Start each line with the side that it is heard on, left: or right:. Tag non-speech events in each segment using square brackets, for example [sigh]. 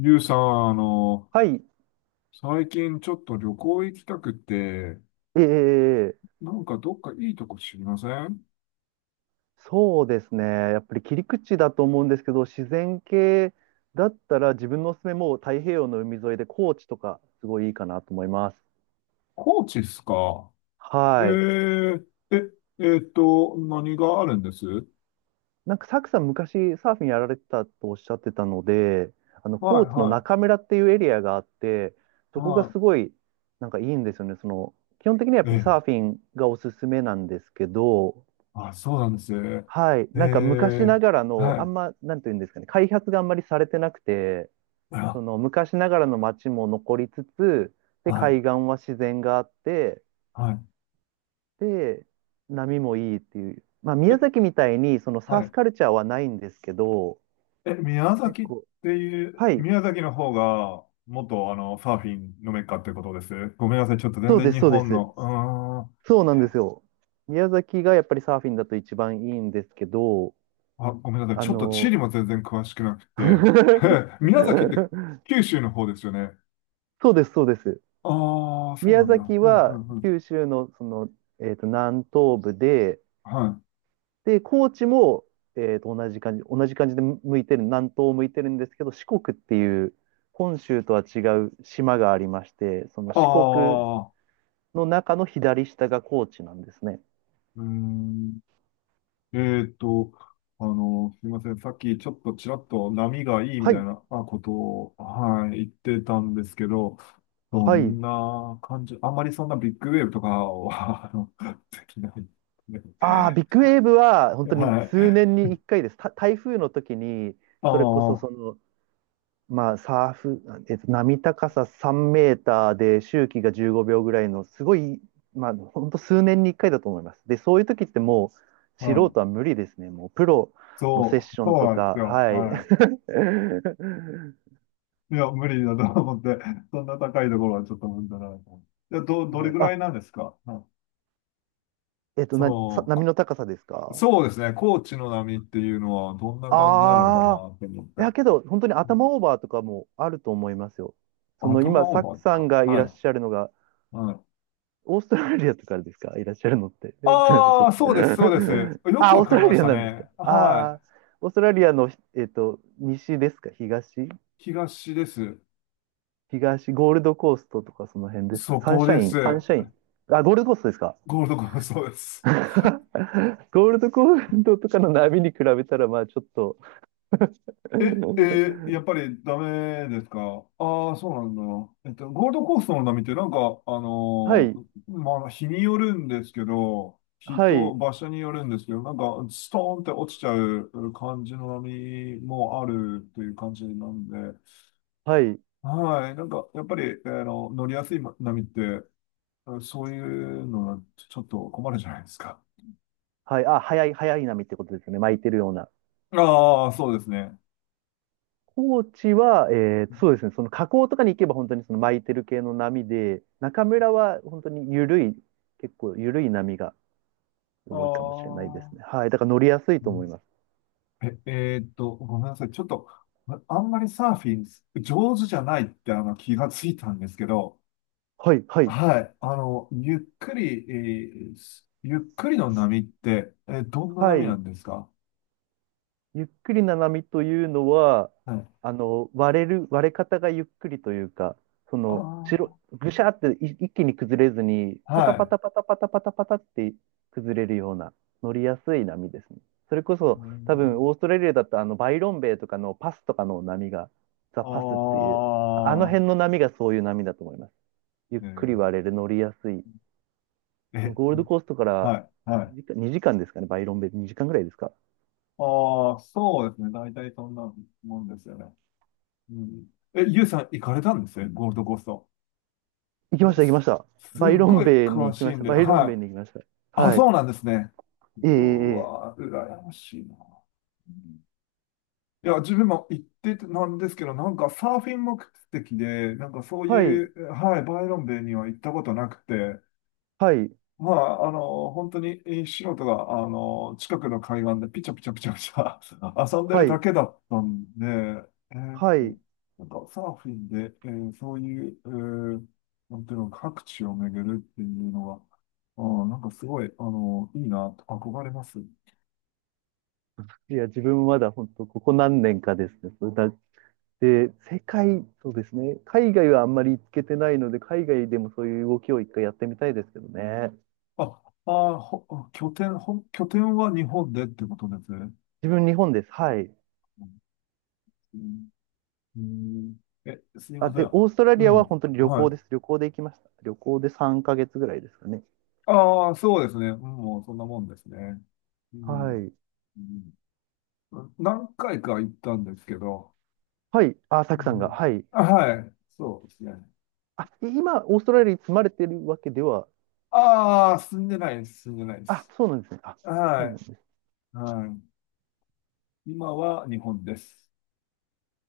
left: リュウさん、
right: はい、
left: 最近ちょっと旅行行きたくて、
right: ええ
left: なんかどっかいいとこ知りません？
right: そうですね。やっぱり切り口だと思うんですけど、自然系だったら自分のおすすめもう太平洋の海沿いで高知とかすごいいいかなと思います。
left: 高知っすか？え
right: はい。
left: ー、え、えーっと、何があるんです？はい、
right: なんかサクさん昔サーフィンやられてたとおっしゃってたので、あの高知の
left: は
right: 中村っていうエリアがあって、
left: い、
right: そこが
left: は
right: すごいなんかいいんですよね。その基本的にはやっ
left: い。
right: ぱり
left: え、
right: サーフィンがおすすめなんですけど、
left: あ、そうなんですね。
right: はい。
left: え
right: なんか昔な
left: ー、
right: がらの
left: はい、
right: なんていうんですかね、開発があんまりされてなくて、そ
left: あ、
right: の昔ながらの街も残りつつ、で、
left: はい、
right: 海岸は自然があって、
left: はい。
right: で、波もいいっていう。まあ、
left: え、
right: 宮崎みたいに、そのサ
left: は
right: ーフ
left: い。
right: カルチャーはないんですけど、
left: え、宮
right: 結
left: 崎っ
right: 構、
left: ていう、
right: はい、
left: 宮崎の方が、元サーフィンのメッカってことです？ごめんなさい、ちょっと全
right: そう
left: 然
right: です、
left: 日
right: そうで
left: 本
right: す。
left: の、う
right: そうな
left: ー
right: んで
left: ん。
right: すよ。宮崎がやっぱりサーフィンだと一番いいんですけど、
left: あ、ごめんなさい。
right: あ
left: ちょっと地理
right: の、
left: も全然詳しくなくて。[laughs] 宮崎って
right: [laughs]
left: 九州の方ですよね？
right: そうです。
left: ああ、そう
right: 宮
left: なんだ。
right: 崎
left: うんう
right: は
left: んうん。
right: 九州のその、えっと、南東部で、
left: はい。
right: で、高知も、同じ感じで向いてる、南東を向いてるんですけど、四国っていう、本州とは違う島がありまして、その
left: あ
right: 四国
left: あ、
right: の中の左下が高知なんですね。
left: うーん。えっと、すいません。さっきちらっと波がいいみ
right: は
left: たい
right: い、
left: なあことを、はい、言ってたんですけど、ど
right: はい。
left: んな感じ、あんまりそんなビッグウェーブとかは、[laughs] できない。
right: ああ、ビッグウェーブは本当に
left: は
right: 数
left: い。
right: 年に1回です。台風の時に、
left: ああ、
right: それこそ
left: は
right: そのサーフ、えっと、波高さ3メーターで周期が15秒ぐらいの、すごい、まあ、ほんと数年に1回だと思います。で、そういう時ってもう、素人は
left: い。
right: 無理ですね。もう、プロのセッショ
left: そ
right: ン
left: う
right: と
left: なんで
right: か、
left: すよ。
right: はい。
left: はい。
right: [laughs]
left: いや、無理だと思って、[laughs] そんな高いところはちょっと無理だなと思って。じゃあどれ
right: はい。
left: ぐら
right: あ、
left: いなんですか？うん。
right: えっと、
left: その、
right: 波
left: こ
right: の高さですか？
left: そうですね、高知の波っていうのはどんな感じなのか
right: あ
left: な
right: あ、
left: って思っ
right: いや
left: て。
right: けど、本当に頭オーバーとかもあると思いますよ。その
left: 頭
right: 今、
left: オ
right: サ
left: ー
right: ッ
left: バ
right: ク
left: ー
right: さん
left: か。
right: がい
left: は
right: らっ
left: い。
right: しゃるのが、
left: はい。
right: オーストラリアとかですか？いらっしゃるのって。え、すみません、ちょ
left: あ
right: っ
left: あ、
right: と。
left: そうです。
right: [laughs]
left: よく
right: あ、オ
left: わ
right: ース
left: か
right: ト
left: り
right: ラ
left: ま
right: リ
left: し
right: ア
left: た
right: なんですか？
left: ね。はい。
right: ああ、オーストラリアの、えっと、西ですか？東？
left: 東です。
right: 東、ゴールドコーストとかその辺ですか？
left: そこで
right: サン
left: す。
right: シャイン。あ、ゴールドコーストですか？
left: ゴールドコーストです。
right: [laughs] ゴールドコーストとかの波に比べたら、まあちょっと
left: え、
right: [laughs]
left: えー、やっぱりダメですか？ああー、そうなんだ。えっと、ゴールドコーストの波ってなんか、
right: はい、
left: まあ、日によるんですけど、日
right: は
left: と
right: い、
left: 場所によるんですけど、なんか、ストーンって落ちちゃう感じの波もあるという感じなんで、
right: はい、
left: はい、なんか、やっぱり、乗りやすい波って、そういうのはちょっと困るじゃないですか。
right: はい。あ、早い波ってことですよね。巻いてるような。
left: ああ、そうですね。
right: 高知は、えーそうですね、その河口とかに行けば本当にその巻いてる系の波で、中村は本当に結構緩い波が
left: あ
right: 多いかもしれないですね。
left: あ、
right: はい、だから乗りやすい
left: う
right: と思い
left: ん。
right: ます。
left: え、えーっと、ごめんなさい。ちょっと、ああんまりサーフィン上手じゃないって気がついたんですけど、
right: はい、はい、
left: はい。ゆっくりの波って、どんな
right: は
left: 波な
right: い。
left: んですか？
right: ゆっくりな波というのは、
left: はい。
right: あの、割れ方がゆっくりというか、その、
left: あ
right: ぐしゃってい一気に崩れずに、
left: あ、
right: パ
left: は
right: タパ
left: い。
right: タパタパタパタパタって崩れるような、乗りやすい波ですね。それこそ、
left: う
right: 多分、
left: ん。
right: オーストラリアだと、あの、バイロンベイとかのパスとかの波が、ザ・
left: あ
right: パスっていう、ああの辺
left: あ、
right: の波がそういう波だと思います。ゆっ
left: え
right: くり
left: ー、
right: 割れる、乗りやすい。
left: え、
right: ゴールドコーストから
left: はい、はい。
right: 2時間ですかね、バイロンベイ2時間ぐらいですか。
left: ああ、そうですね。大体そんなもんですよね。うん。え、ゆうさん行かれたんですね、ゴールドコースト。もう
right: 行きま
left: す
right: した。
left: すっ
right: バイロ
left: ご
right: ン
left: い
right: ベイに
left: 詳
right: 行き
left: し
right: ま
left: い
right: し
left: ん
right: た。
left: で、
right: バイロンベイ
left: は
right: に
left: い。
right: 行きました。
left: あ、
right: はい。
left: そうなんですね。
right: ええ、
left: う
right: ええ、
left: わ、羨ましいな。うん。いや、自分も行っててなんですけど、なんかサーフィン目的で、なんかそう
right: はい、
left: いう、はい、バイロンベイには行ったことなくて、
right: はい、
left: まあ、本当に素人が、近くの海岸でピチャピチャピチャピチャ [laughs] 遊んでる
right: は
left: だ
right: い、
left: けだったんで、え
right: は
left: ー
right: い。
left: なんかサーフィンで、えーそういう、えーなんていうの、各地を巡るっていうのは、なんかすごい、いいな、と憧れます。
right: いや、自分まだ本当、ここ何年かですね。それだって、世界、そうですね。海外はあんまり行けてないので、海外でもそういう動きを一回やってみたいですけどね。
left: あ、あー、ほ、拠点、ほ、拠点は日本でってことですね。
right: 自分、日本です。はい。
left: うん、うん。え、すい
right: あ、
left: ませ
right: で、
left: ん。
right: オーストラ
left: う
right: リアは
left: ん。
right: 本当に旅
left: は
right: 行です。
left: い。
right: 旅行で行きました。旅行で3ヶ月ぐらいですかね。
left: ああ、そうですね。うん、もうそんなもんですね。う
right: は
left: ん、
right: い。
left: うん。何回か行ったんですけど、
right: はい。あ、サ
left: う
right: クさんが。
left: ん、
right: はい。
left: あ、はい、そうですね。
right: あ、今、オーストラリアに住まれてるわけでは？
left: ああ、住んでないで
right: あ、
left: す。
right: そうなんですね。あ、そ
left: は
right: うなんです。
left: い、はい。今は日本です。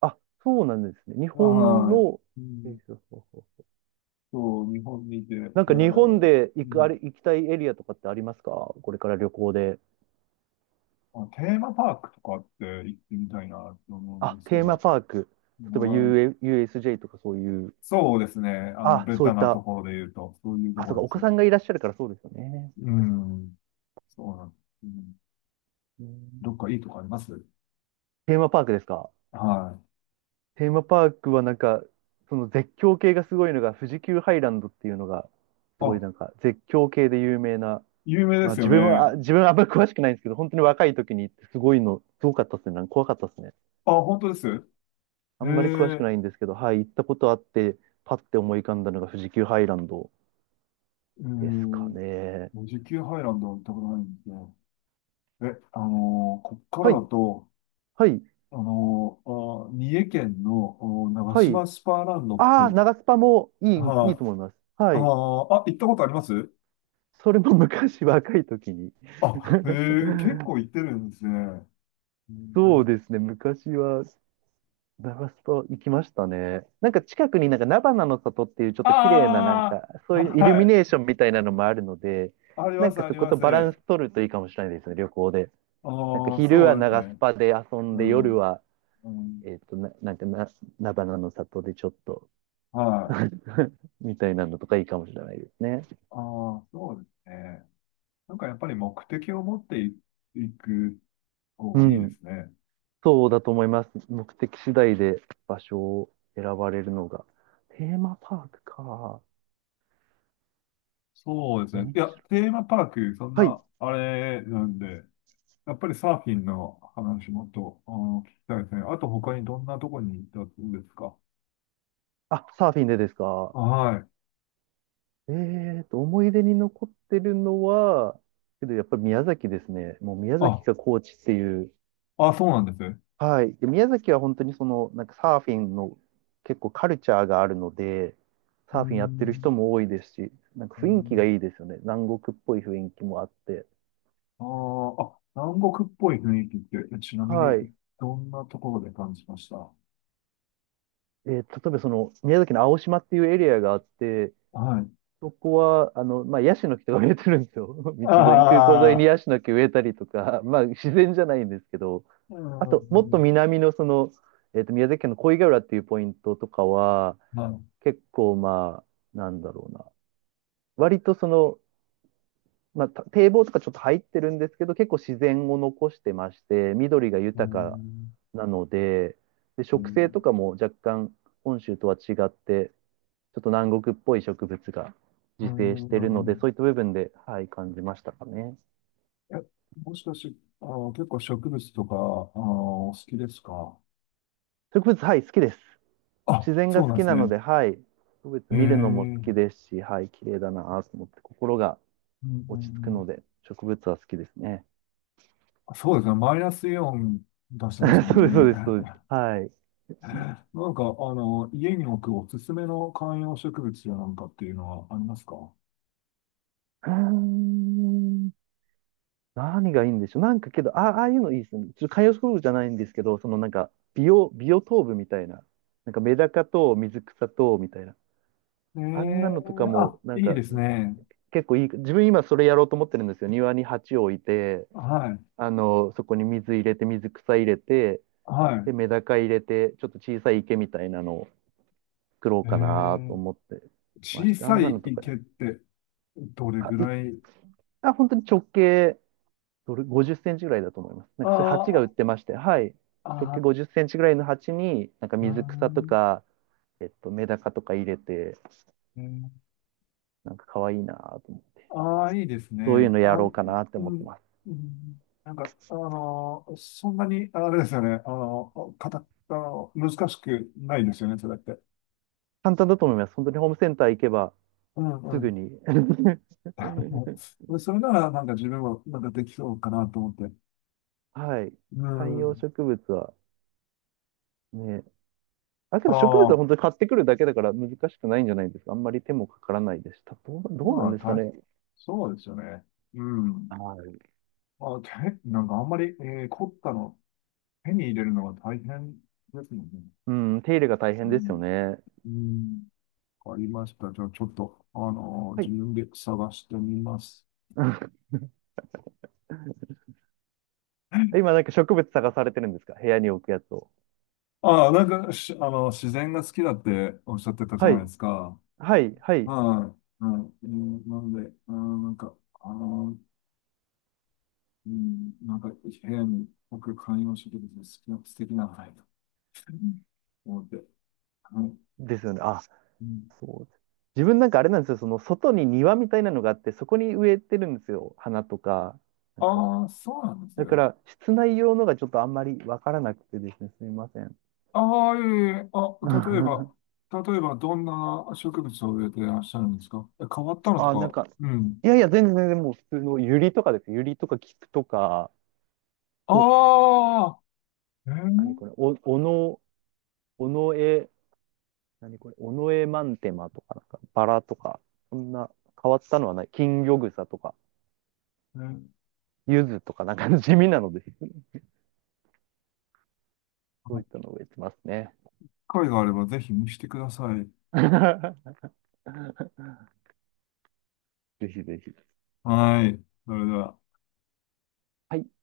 right: あ、そうなんですね。日本
left: は
right: の、
left: い。う
right: え、
left: ん、
right: ーそう、
left: そう、日本にいて、え
right: なんか日本
left: ー、
right: で
left: う
right: 行く、あ
left: ん、
right: れ、行きたいエリアとかってありますか？これから旅行で。
left: あ、テーマパークとかって行ってみたいなと思うん
right: あ、
left: ですけ
right: テーマ
left: ど、
right: パーク。例えば
left: はい。
right: u USJ とかそういう。
left: そうですね。
right: あ、
left: ベ
right: そう
left: タ
right: いっ
left: なと
right: た。
left: ころで言うと、そういうと
right: あ、
left: こ
right: そう
left: ろ
right: か、
left: で
right: お子
left: す。
right: さんがいらっしゃるからそうですよね。
left: うん。そうなん、うん。
right: うん、
left: どっかいいとこあります？
right: テーマパークですか？
left: はい。
right: テーマパークはなんか、その絶叫系がすごいのが、富士急ハイランドっていうのが、すごい
left: あ、
right: なんか絶叫系で有名な、
left: 有名で
right: まあ
left: すよ
right: 自分は、
left: ね。
right: あ自分はあんまり詳しくないんですけど、本当に若い時に行ってすごいの、すごかったですね。なんか怖かったですね。
left: あ、本当です？
right: あ
left: え
right: んまり詳しく
left: え、
right: ないんですけど、はい、行ったことあって、パッて思い浮かんだのが富士急ハイランド
left: う
right: ですか
left: ん。
right: ね。
left: 富士急ハイランドは行ったことないんですよ。え、こっか
right: は
left: ら
right: い、
left: だと、
right: はい、
left: あのー三重県のお長
right: はい。
left: 島スパーランドって、
right: ああ、長スパもいい、いい
left: は
right: と
left: い。
right: 思います。は
left: あ
right: い。
left: ー、あ、行ったことあります？
right: それも昔若い時に。
left: あ、ええ、結構
right: [laughs]
left: 行ってるんですね。う
right: そう
left: ん、
right: ですね、昔はザバス行きましたね。なんか近くになんか菜花の里っていうちょっと綺麗ななん
left: あ
right: かそ
left: あ、
right: ういうイル
left: は
right: ミネー
left: い。
right: ションみたいなのもあるので、
left: あり
right: な
left: ま
right: ん
left: す、
right: か
left: あ
right: そ
left: り
right: こ
left: ま
right: とバラン
left: す。
right: ス取るといいかもしれないですね、旅行で。なんか
left: ああ、
right: 昼
left: そ
right: は
left: うです
right: 長ス
left: ね。
right: パで遊ん
left: う
right: で夜
left: ん。
right: は、
left: うん。
right: な、菜花の里でちょっと
left: はい。
right: [laughs] みたいなのとかいいかもしれないですね。
left: ああ、そうですね。なんかやっぱり目的を持っていく方
right: う
left: がいいで
right: ん。
left: すね。
right: そうだと思います。目的次第で場所を選ばれるのが。テーマパークか。
left: そうですね。
right: 面
left: い
right: 白
left: や、
right: い。
left: テーマパーク、そん
right: はい。
left: な、あれなんで、やっぱりサーフィンの話もっと、聞きたいですね。あと他にどんなとこに行ったんですか？
right: あ、サーフィンでですか。
left: はい。
right: えーと、思い出に残ってるのは、けどやっぱり宮崎ですね。もう宮崎
left: あ、
right: が高知っていう。
left: あ、そうなんですね。
right: はい。で、宮崎は本当にその、なんかサーフィンの結構カルチャーがあるので、
left: うー
right: サーフィンやってる
left: ん。
right: 人も多いですし、なんか
left: うー
right: 雰囲気が
left: ん。
right: いいですよね。南国っぽい雰囲気もあって。
left: あーあ、南国っぽい雰囲気って、ちなみ
right: は
left: に
right: い。
left: どんなところで感じました？
right: 例えばその、宮崎の青島っていうエリアがあって、
left: はい。
right: そこは、あの、まあ、ヤシの木とか植えてるんですよ。[laughs] 道沿いに、空港沿いに
left: ああ、
right: ヤシの木植えたりとか、[laughs] まあ、自然じゃないんですけど、
left: う
right: あと、もっと
left: ん。
right: 南のその、えっと、宮崎県の小井ヶ浦っていうポイントとかは、
left: はい。
right: 結構、まあ、なんだろうな。割とその、まあ、堤防とかちょっと入ってるんですけど、結構自然を残してまして、緑が
left: う
right: 豊か
left: ん、
right: なので、で、
left: う
right: 植生
left: ん、
right: とかも若干本州とは違って、ちょっと南国っぽい植物が
left: う
right: 自生し
left: ん、
right: てるので、そういった部分で、はい、感じましたかね。
left: え、もしかし、結構植物とか、お好きですか？
right: 植物、はい、好きです。自
left: あ、
right: 然が
left: そう
right: 好
left: なん
right: き
left: です
right: なの
left: ね。
right: で、はい、植物
left: へえ、う
right: 見るのも好き
left: ん、
right: ですし、はい、綺麗だなぁと思って、心が
left: う
right: 落ち着くの
left: ん、
right: で、植物は好きですね。
left: そうですね。マイナスイオン出してますも
right: [laughs]
left: ん
right: そう
left: ね。
right: です、そうです、そうです。
left: [laughs]
right: はい。う
left: なんか、家に置くおすすめの観葉植物やなんかっていうのはありますか？
right: ーん。何がいいんでしょう。なんかけど、あ、ああいうのいいですね。ちょっと観葉植物じゃないんですけど、そのなんか、ビオトープみたいな。なんかメダカと水草と、みたいな。
left: え
right: あんな
left: え、
right: のとか
left: あ、
right: も、なん
left: いい
right: か
left: ですね。
right: 結構いい、自分今それやろうと思ってるんですよ。庭に鉢を置いて、
left: はい、
right: あの、そこに水入れて、水草入れて、
left: は
right: で、メダカ入れて、ちょっと小さい池みたいなのを作ろう
left: い。え
right: かなと
left: え、
right: 思ってまし
left: 小
right: て、あ
left: さ
right: んなの
left: い
right: とか、
left: 池ってどれ
right: あ、
left: ぐ
right: い、
left: らい？
right: あ、本当に直径、どれ、50センチぐらいだと思います。なん
left: あ
right: かそういう鉢が売っ
left: あ、
right: てまして、はい。直径
left: あ
right: 50センチぐらいの鉢に、なんか
left: あ
right: 水草と
left: ー、
right: か、えっと、メダカとか入れて、
left: うん、
right: なんか可愛いなと思って、
left: ああ、いいです
right: そういう
left: ね。
right: のや
left: あ、
right: ろ
left: う
right: うかなって思って
left: ん、
right: ます。
left: うん、なんか、そんなに、あれですよね。あの、かた、あの、難しくないですよね、それって。
right: 簡単だと思います。本当にホームセンター行けば、
left: うん
right: す
left: う
right: ぐ
left: ん。
right: に。
left: [laughs]
right: [laughs]
left: でそれなら、なんか自分も、なんかできそうかなと思って。
right: はい。
left: う
right: 観葉
left: ん。
right: 植物はね、あ、けど植物は
left: ああ、
right: 本当に買ってくるだけだから難しくないんじゃないですか。あんまり手もかからないですした。どうな
left: ま
right: ん
left: あ、
right: ですか
left: た、
right: ね。
left: そうですよね。うん。
right: はい。
left: まあ、手、なんかあんまり、凝ったの、手に入れるのが大変ですもんね。
right: うん、手入れが大
left: う
right: 変ですよ
left: ん。
right: ね。
left: うん。わかりました。じゃあ、ちょっと、あの、
right: は
left: 自
right: い。
left: 分で探してみます。
right: [laughs] 今なんか植物探されてるんですか？部屋に置くやつを。
left: ああ、なんか、し、あの、自然が好きだっておっしゃってたじゃ
right: は
left: ないで
right: い。
left: すか。は
right: はい
left: い。はい。うん、なので、あの、部屋に僕観葉植物の好きな、素敵なのないと思って。はい。
right: ですよね。あ、
left: うん。
right: そうです。自分なんかあれなんですよ。その外に庭みたいなのがあって、そこに植えてるんですよ。花とか、なんか
left: ああ、そうなんです
right: だか
left: よ。
right: ら、室内用のがちょっとあんまりわからなくてですね、すみません。
left: ああ、いえいえ、あ、例えば、
right: [laughs]
left: 例えば、どんな植物を植えていらっしゃるんですか？え、変わったのと
right: あ、なん
left: か、
right: か、
left: うん。
right: 全然もう普通のユリとかです、ユリとか菊とか、お、
left: ああ、え
right: 何
left: ー、
right: これ、おのえ、何これ、おのえマンテマとか、なんか、バラとか、そんな変わったのはない。金魚草とか、
left: えー、
right: 柚子とか、なんか地味なので、そういったのを植えてますね。
left: 機会があればぜひ見してください。
right: [laughs] ぜひぜひ。
left: はい。それでは。
right: はい。